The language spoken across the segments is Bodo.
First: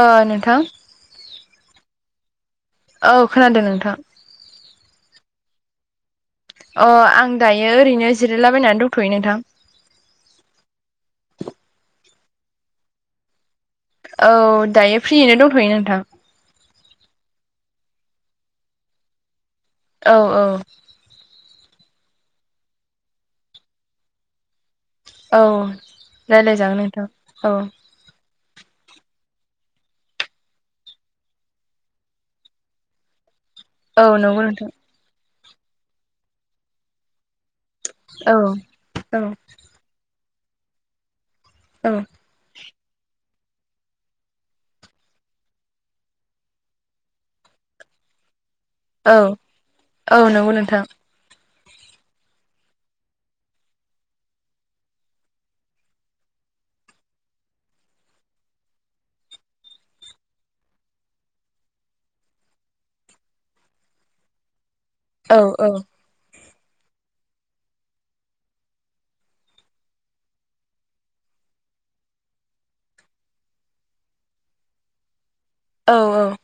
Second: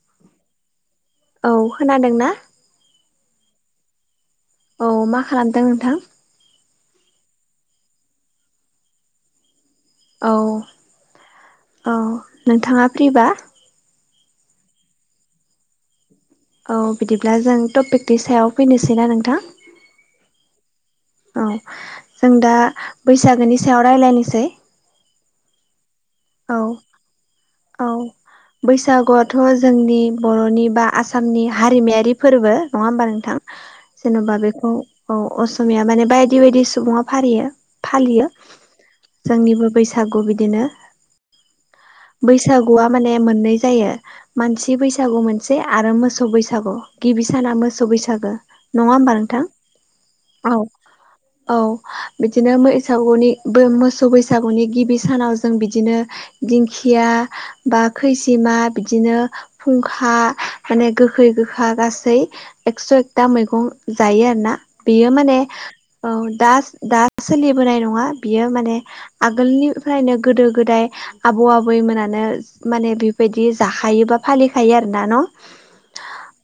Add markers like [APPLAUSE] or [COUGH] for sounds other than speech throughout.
ओ नोंथां औ खोनादोंना औ खोनादों नोंथां औ मा खालामदों नोंथां? अ आं दायो ओरैनो जिरायलाबायनानै दंथ'यो नोंथां औ औ नोंथाङा फ्रिबा औ दायो फ्रियैनो दंथ'यो नोंथां औ बिदिब्ला जों टपिकनि सायाव फैनोसैना नोंथां औ औ औ जों दा बैसागोनि सायाव रायलायनोसै औ औ रायलायजागोन नोंथां औ औ बैसागुआथ' जोंनि बर'नि बा आसामनि हारिमायारि फोरबो नङा होमबा नोंथां औ जेन'बा नंगौ नोंथां बेखौ औ असमिया माने बायदि बायदि सुबङा फारियो फालियो औ औ जोंनिबो बैसागु बिदिनो औ बैसागुआ माने मोननै जायो मानसि बैसागु मोनसे आरो मोसौ बैसागु गिबि साना मोसौ बैसागो नङा होमबा औ नोंथां नंगौ औ नोंथां औ बिदिनो बैसागुनि मोसौ बैसागुनि गिबि सानाव जों बिदिनो दिंखिया बा खैजिमा बिदिनो फुंखा माने गोखै गोखा गासै एकस' एकथा मैगं जायो आरो ना बेयो माने औ दा दा सोलिबोनाय नङा बियो माने आगोलनिफ्रायनो गोदो गोदाय आबौ आबै आबैमोनानो माने बेबायदि जाखायो बा फालिखायो आरोना न' औ औ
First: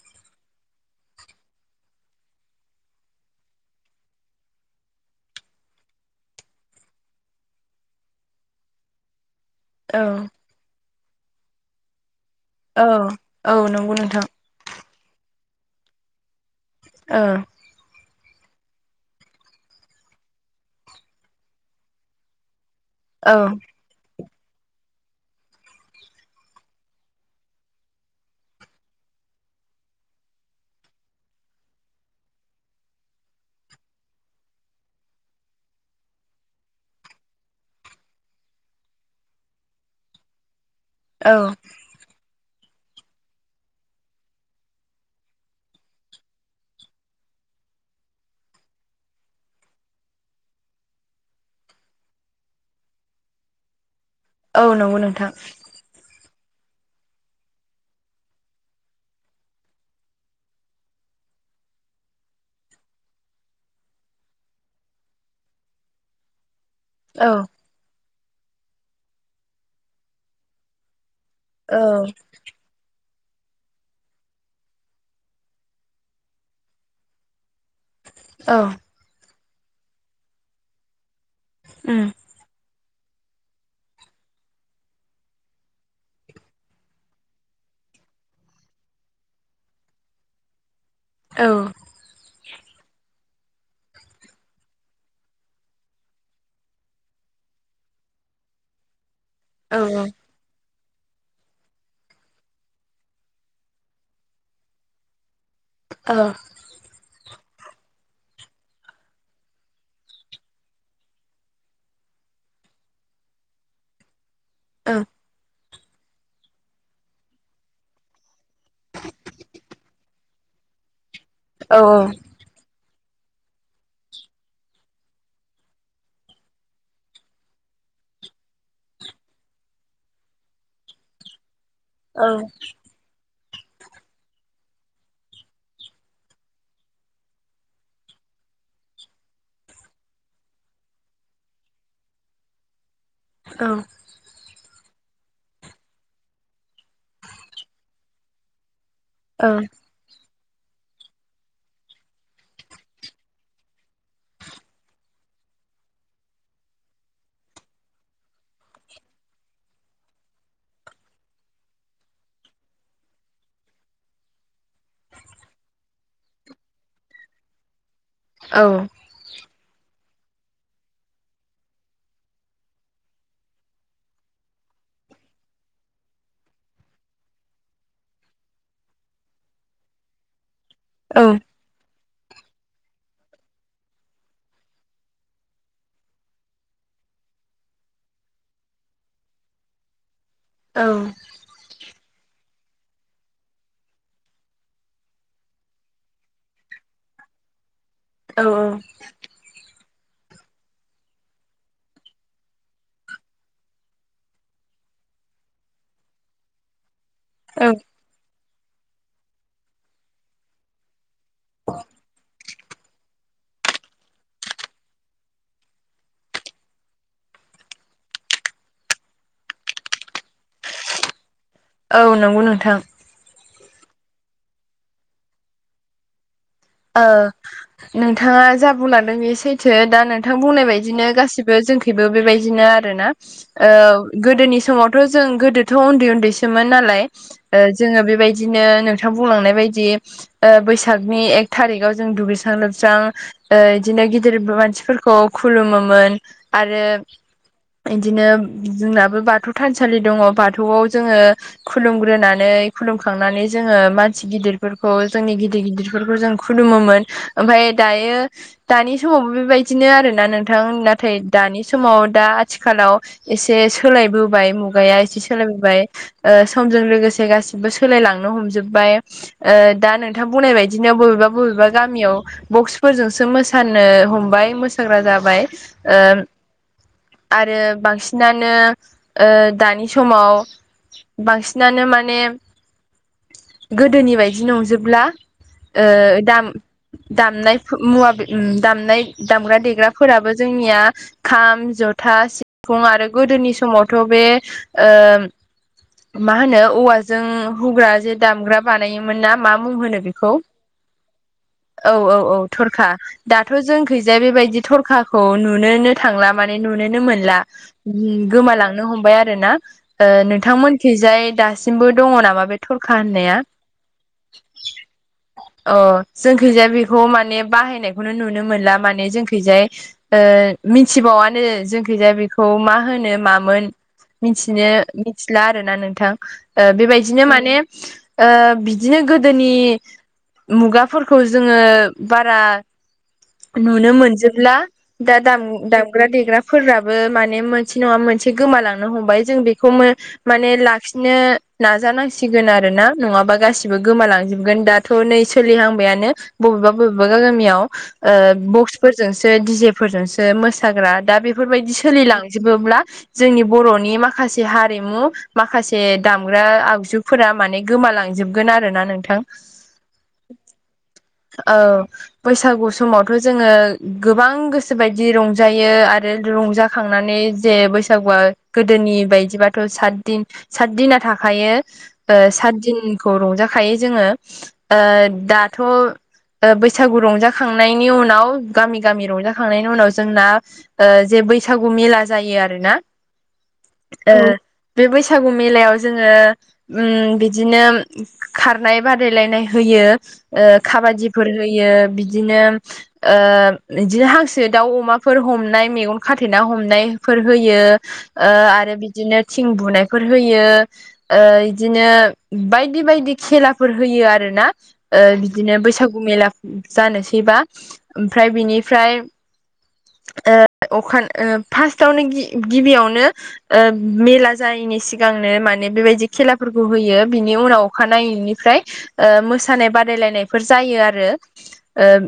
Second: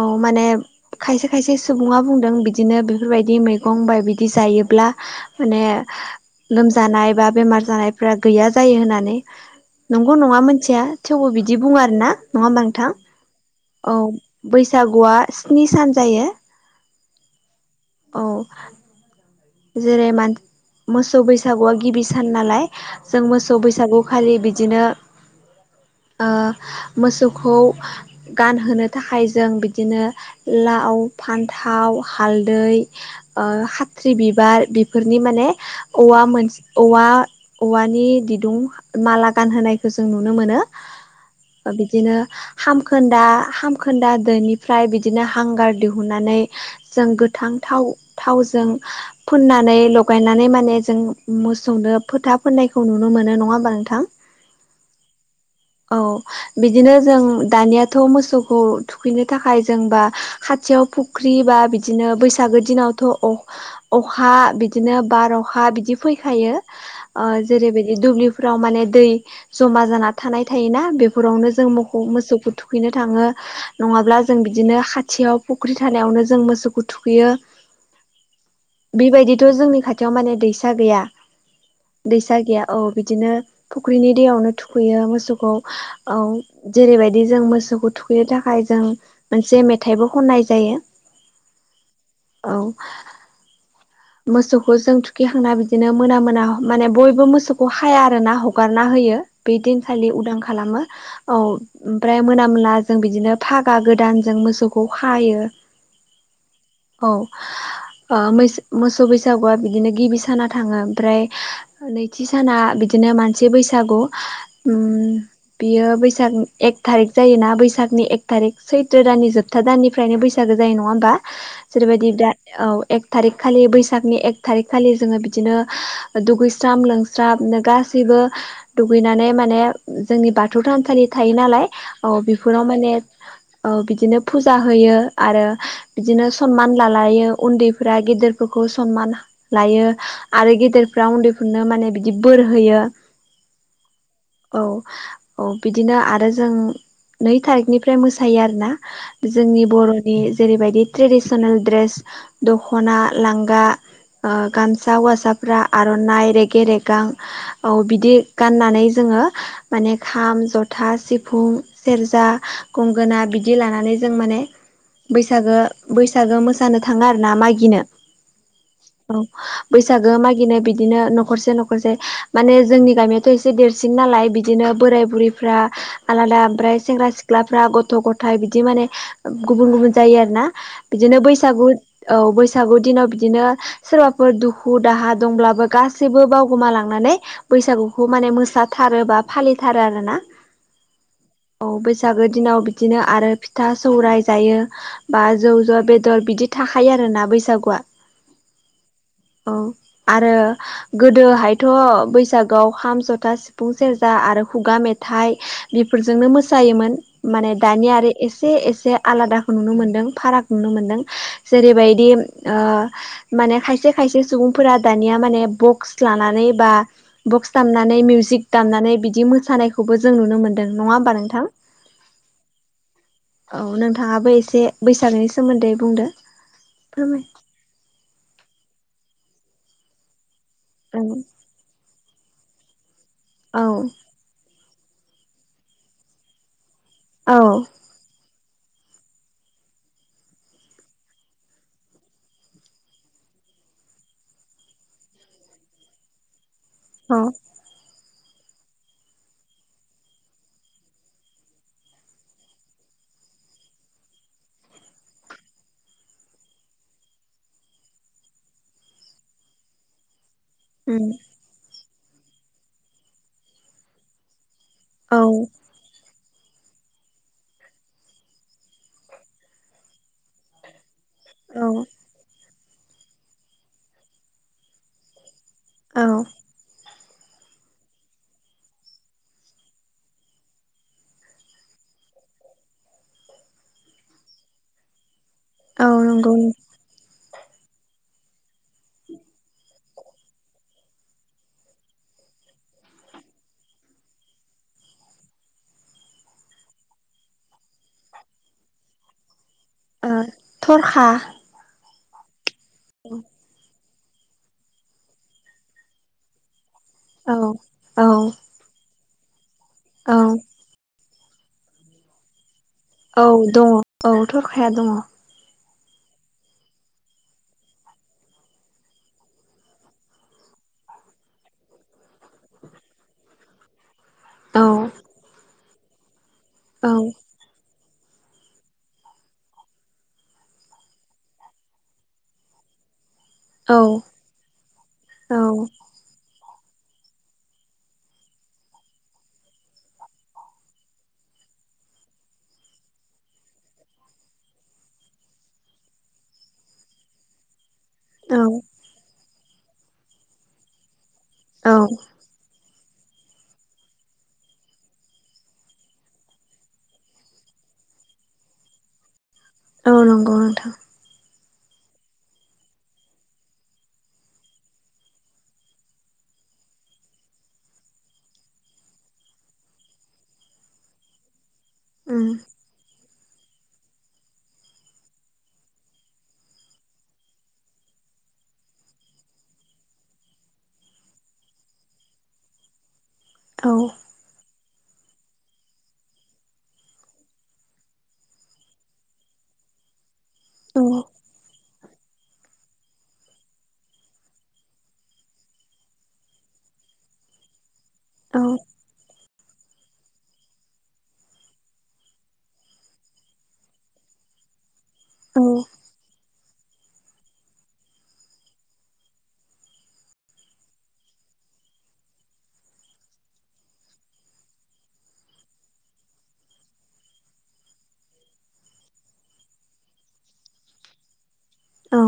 औ माने खायसे खायसे सुबुङा बुंदों बिदिनो बेफोरबायदि मैगं बा बिदि जायोब्ला माने लोमजानाय बा बेमार जानायफोरा गैया जायो होननानै औ नंगौ नङा मोनथिया थेवबो बिदि बुङो आरोना नङा होनबा औ नोंथां नंगौ औ नोंथां बैसागुआ स्नि सान जायो ओ औ जेरै मोसौ बैसागुआ गिबि सान नालाय जों औ मोसौ बैसागु खालि बिदिनो मोसौखौ गानहोनो थाखाय जों बिदिनो लाव फान्थाव हालदै खाथ्रि बिबार बिफोरनि माने औवा मोनसे औवा औवानि दिदुं माला गानहोनायखौ जों नुनो मोनो औ बिदिनो खामखोन्दा खामखोन्दा दोनिफ्राय बिदिनो हांगार दिहुननानै जों गोथां थाव थावजों फोननानै लगायनानै माने जों मोसौनो फोथा फोननायखौ नुनो मोनो नङा होमबा नोंथां औ नंगौ नोंथां औ बिदिनो जों दानियाथ मोसौखौ थुखैनो थाखाय जोंबा खाथियाव फुख्रि बा बिदिनो बैसागु बैसागु दिनावथ अखा बिदिनो बार अखा बिदि फैखायो औ जेरैबायदि दुब्लिफोराव माने दै जमा जाना थानाय थायोना बेफोरावनो जों औ मोखौ मोसौखौ थुखै थुखैनो थाङो नङाब्ला जों बिदिनो खाथियाव फुख्रि थानायावनो जों मोसौखौ थुखै थुखैयो औ बेबायदिथ जोंनि खाथियाव माने दैसा गैया उम दैसा गैया औ बिदिनो फुख्रिनि दैयावनो थुखैयो मोसौखौ औ जेरैबायदि जों मोसौखौ थुखैनो थाखाय जों मोनसे मेथाइबो खननाय जायो औ औ मोसौखौ जों थुखिखांना बिदिनो मोना मोना माने बयबो मोसौखौ खाया आरोना हगारना होयो बे औ दिनखालि उदां खालामो औ ओमफ्राय मोना मोना जों बिदिनो फागा गोदान जों मोसौखौ खायो औ औ ओ मोसौ मोसौ बैसागुआ बिदिनो गिबि साना थाङो ओमफ्राय नैथि साना बिदिनो मानसि बैसागु औ उम बियो बैसाग एक थारिक जायो ना बैसागनि एक थारिक सैथ्र दाननि जोबथा दाननिफ्रायनो बैसाग बैसागो जायो नङा होमबा जेरैबायदि दा औ एक थारिख खालि बैसागनि एक थारिख खालि जोङो बिदिनो दुगैस्रां लोबस्रां गासैबो दुगैनानै माने जोंनि बाथौ थानसालि थायो नालाय औ बेफोराव माने औ बिदिनो फुजा होयो आरो बिदिनो सनमान लालायो उन्दैफ्रा गेदेर फोरखौ सनमान लायो आरो गेदेरफ्रा उन्दैफोरनो माने बिदि बोर होयो औ औ औ बिदिनो आरो जों नै थारिखनिफ्राय मोसायो आरोना जोंनि बर'नि जेरैबायदि ट्रेडिसनेल दड्रेस दखना लांगा गामसा हौवासाफ्रा आरनाइ रेगे रेगां औ बिदि गाननानै जोंङो माने खाम जथा सिफुं सेरजा गंगोना बिदि लानानै जों माने बैसागो बैसागो मोसानो थांङा आरोना मागिनो औ औ बैसागो मागिनाय बिदिनो न'खरसे न'खरसे माने जोंनि गामियाथ एसे देरसिन नालाय बिदिनो बोराय बुरैफ्रा आलादा ओमफ्राय सेंग्रा सिख्लाफ्रा गथ' गथायाइ बिदि माने गुबुन गुबुन जायो आरो ना बिदिनो औ बैसागु औ बैसागु दिनाव बिदिनो सोरबाफोर दुखु दाहा दंब्लाबो गासैबो बावगोमा लांनानै बैसागुखौ माने मोसााथारो बा फालिथारो आरोना औ औ बैसागो दिनाव बिदिनो आरो फिथा सौराइ जायो। बा जौ ज बेदर बिदि थाखायो आरोना बैसागुआ औ औ औ आरो गोदोहायथ' बैसागोआव खाम जथा सिफुं सेरजा आरो खुगा मेथाइ बेफोरजोंनो मोसायोमोन माने दानिया आरो एसे एसे आलादाखौ नुनो मोन्दों फाराग नुनो मोन्दों। जेरै बायदि माने खायसे खायसे सुबुंफोरा दानिया माने बक्स लानानै बा बक्स दामनानै मिउजिक दामनानै बिदि मोसानायखौबो जों नुनो मोन्दों नंङा होमबा नोंथां औ नंगौ नोंथां औ नोंथाङाबो एसे बैसागोनि सोमोन्दै बुंदो फोरमाय नोंथांङा जाबुलांदों बे सैथो दा नोंथां बुंनाय औ बायदिनो गासिबो जोंखैबो बेबायदिनो आरोोना औ औ गोदोनि समावथ' जों गोदोथ' उन्दै उन्दै मोन नालाय जो बेबायदि बिदिनो नोंथां बुंलांनाय बायदि बैसागनि एक थारिकाव जों दुगैस्रां लोबस्रां बिदिनो गिदिर मानसिफोरखौ खुलुमोमोन आरो इदिनो जोंनाबो बाथौ थानसालि दंङो बाथौआव जोंङो खुलुमग्रोनानै खुलुमखांनानै जोंङो मानसि गिदिरफोरखौ जोंनि गिदिर गिदिरफोरखौ जों खुलुमोमोन ओमफ्राय दायो दानि समावबो बेबायदिनो आरोना नोंथां नाथाय दानि समाव दा आथिखालाव एसे सोलायबोबाय मुगाया औ एसे सोलायबोबाय समजों लोगोसे गासिबो सोलायलांनो हमजोब्बाय दा नोंथां बुंनाय बायदिनो बबेबा औ बबेबा औ गामियाव बक्सफोरजोंसो मोसानो हमबाय मोसाग्रा जाबाय औ [UNINTELLIGIBLE] आरो बांसिनानो दानि समाव बांसिनानो माने गोदोनि बायदि नंजोबला ओ औ नंगौ दाम दामनाय मुवा दामनाय दामग्रा देग्राफोराबो जोंनिया खाम जथा सिफुं आरो गोदोनि समावथ' बे मा होनो औवाजों हुग्रा जे दामग्रा बानायोमोन ना मा मुं होनो ओ बेखौ थरखा औ औ औ थरखा दाथ' जोंखैजाया बेबायदि थरखाखौ नुनोनो थांला माने नुनोनो औ मोनला औ गोमालांनो हमबाय आरो ना ओ औ नोंथांमोनखैजाय दासिमबो दङ नामा बे थरखा औ होननाया दङ औ थरखाया दङ। अ जोंखैजाय बेखौ माने बाहायनायखौनो नुनो मोनला माने जोंखैजाय। मिथिबावानो जोंखैजाया बेखौ मा होनो मामोन? औ मिथिनो मिथिला आरो ना नोंथां औ बेबायदिनो माने ओ बिदिनो गोदोनि मुगाफोरखौ जोङो बारा औ नुनो मोनजोबला दाम दाम दग्रा देग्राफोराबो माने मोनसे नङा मोनसे गोमालांनो हमबाय जों बेखौ माने लाखिनो नाजानांसिगोन आरो ना नङाबा गासिबो गोमालांजोबगोन दाथ थ' नै सोलिहांबायानो बबेबा बबेबा गामियाव औ बख्स फोरजोंसो दिजे फोरजोंसो मोसाग्रा दा बेफोरबायदि औ सोलिलांजोबोब्ला जोंनि बर'नि माखासे हारिमु माखासे दामग्रा आगजुफोरा माने गोमालांजोबगोन आरो ना नोंथां। औ नंगौ नोंथां। औ बैसागु समावथ' जोङो गोबां गोसो बायदि रंजायो आरो रंजा खांनानै जे बैसागुआ गोदोनि बायदिबाथ' सदिन सातदिना थाखायो। ओ उम सातदिनखौ रंजाखायो जोङो ओ दाथ' बैसागु रंजाखांनायनि उनाव गामि गामि रंजाखांनायनि उनाव जोंना ओ जे बैसागु मेला जायो आरो ना। औ बे बैसागु मेलायाव जोङो उम बिदिनो खारनाय बादायलायनाय होयो ओ औ खाबादिफोर होयो बिदिनो बिदिनो हांसो दाउ अमाफोर हमनाय मेगन खाथेना हमनायफोर होयो। औ आरो बिदिनो थिं बुनायफोर होयो। ओ इदिनो बायदि बायदि खेलाफोर होयो आरो। आरो ना बिदिनो औ बैसागु मेला जानोसैबा ओमफ्राय बिनिफ्राय अख फार्स्टावनो गिबियावनो मेला जायैनि सिगांनो माने बेबायदि खेलाफोरखौ होयो बिनि उनाव अखानायैनि ओमफ्राय ओ मोसानाय बादायलायनायफोर जायो आरो औ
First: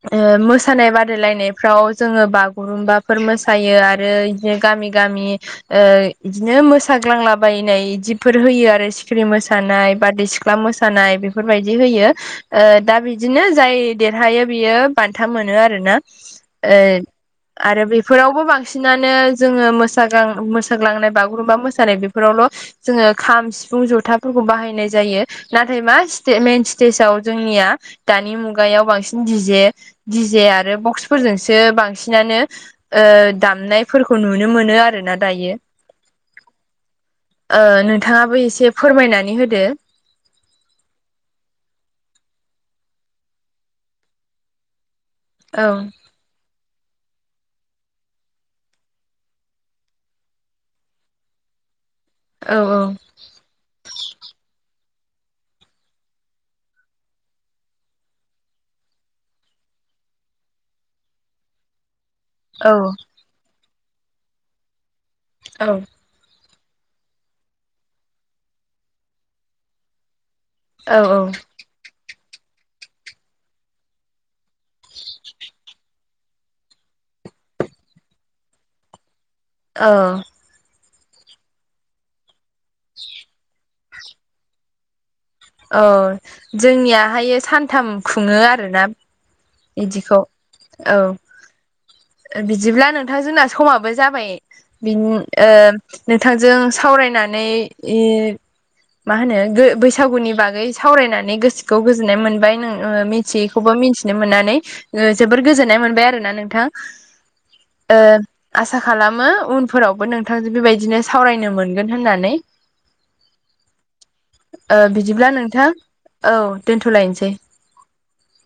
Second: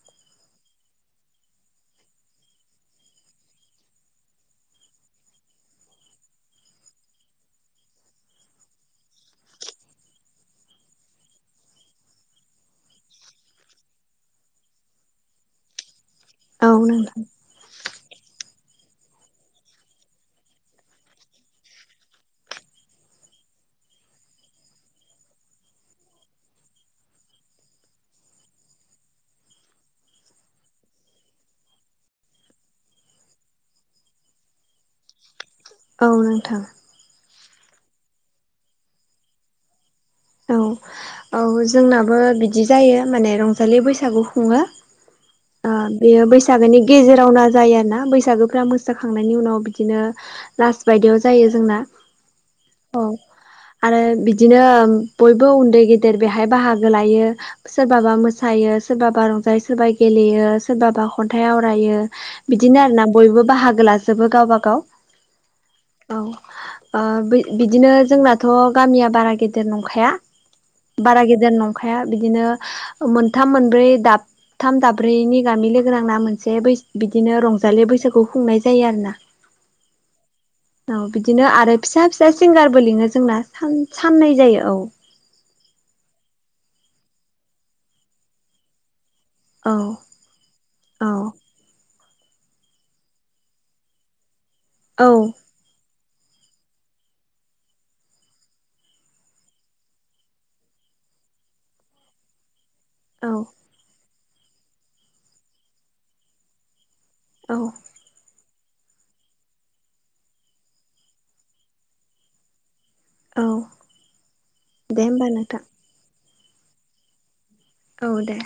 ओ ओ मोसानाय बादायलायनायफ्राव जोङो बागुरुम्बाफोर मोसायो आरो बे गामि गामि बिदिनो मोसाग्लांलाबायनाय बिदिफोर होयो आरो सिखिरि मोसानाय बदै सिख गस्ला मोसानाय बेफोरबायदि होयो। दा बिदिनो जाय देरहायो बियो बान्था मोनो आर ना। औ ओ नोंथां आरो बेफोरावबो बांसिनानो जोङो मोस मोसाग्लांनाय बागुरुम्बा मोसानाय बेफोरावल' जोङो खाम सिफुं जथाफोरखौ बाहायनाय जायो। नाथाय मा मेइन स्टेजाव जोंनिया दानि मुगायाव बांसिन दि जे दि जे आरो बक्सफोरजोंसो बांसिनानो ओ दामनायफोरखौ नुनो मोनो आर ना दायो। औ नोंथां ओ नोंथाङाबो एसे फोरमायनानै होदो। औ औ जोंनाबो बिदि जायो माने रंजालि बैसागु खुङो। ओ औ बेयो बैसागोनि गेजेरावना जायो आरोना बैसागोफ मोसाखांनायनि उनाव बिदिनो लास बायदियाव जायो जोंना। औ औ आरो बिदिनो बयबो उन्दै गेदेर बेहाय बाहागो लायो। सोरबाबा मोसायो सोरबाबा रंजायो सोरबा गेलेयो सोरबाबा खन्थाइ आवरायो। औ बिदिनो आरो ना बयबो बाहागो लाजोबो गावबा गाव। औ। औ बिदिनो जोंनाथ' गामिया बारा गेदेर नंखाया। बारा औ औ गेदेर नंखाया बिदिनो मोनथाम मोनब्रै दाब थाम दाब्रैनि गामि लोगोोनांना मोनसे बै बिदिनो रंजालि बैसागुखौ खुंनाय जायो आरोना। [INAUDIBLE] औ औ बिदिनो आरो फिसा फिसा सिंगारबो लिङो जोंना साननै जायो औ। [INAUDIBLE] औ जोंनियाहाय सानथाम खुङो आरोना। औ बिदिखौ औ। बिदिब्ला नोंथां जोंना समाबो जाबाय। बि औ नोंथांजों सावरायनानै मा होनो बैसागुनि बागै सावरायनानै गोसोखौ गोजोननाय मोनबाय। नों औ मिथियैखौबो मिथिनो मोननानै जोबोर गोजोननाय मोनबाय आरो ना नोंथां। औ ओ आसा खालामो उनफोरावबो नोंथांजों बेबायदिनो सावरायनो मोनगोन होननानै। औ दे होमबा बिदिब्ला नोंथां औ दोन्थ'लायनोसै। औ दे।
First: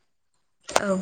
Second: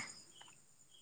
औ।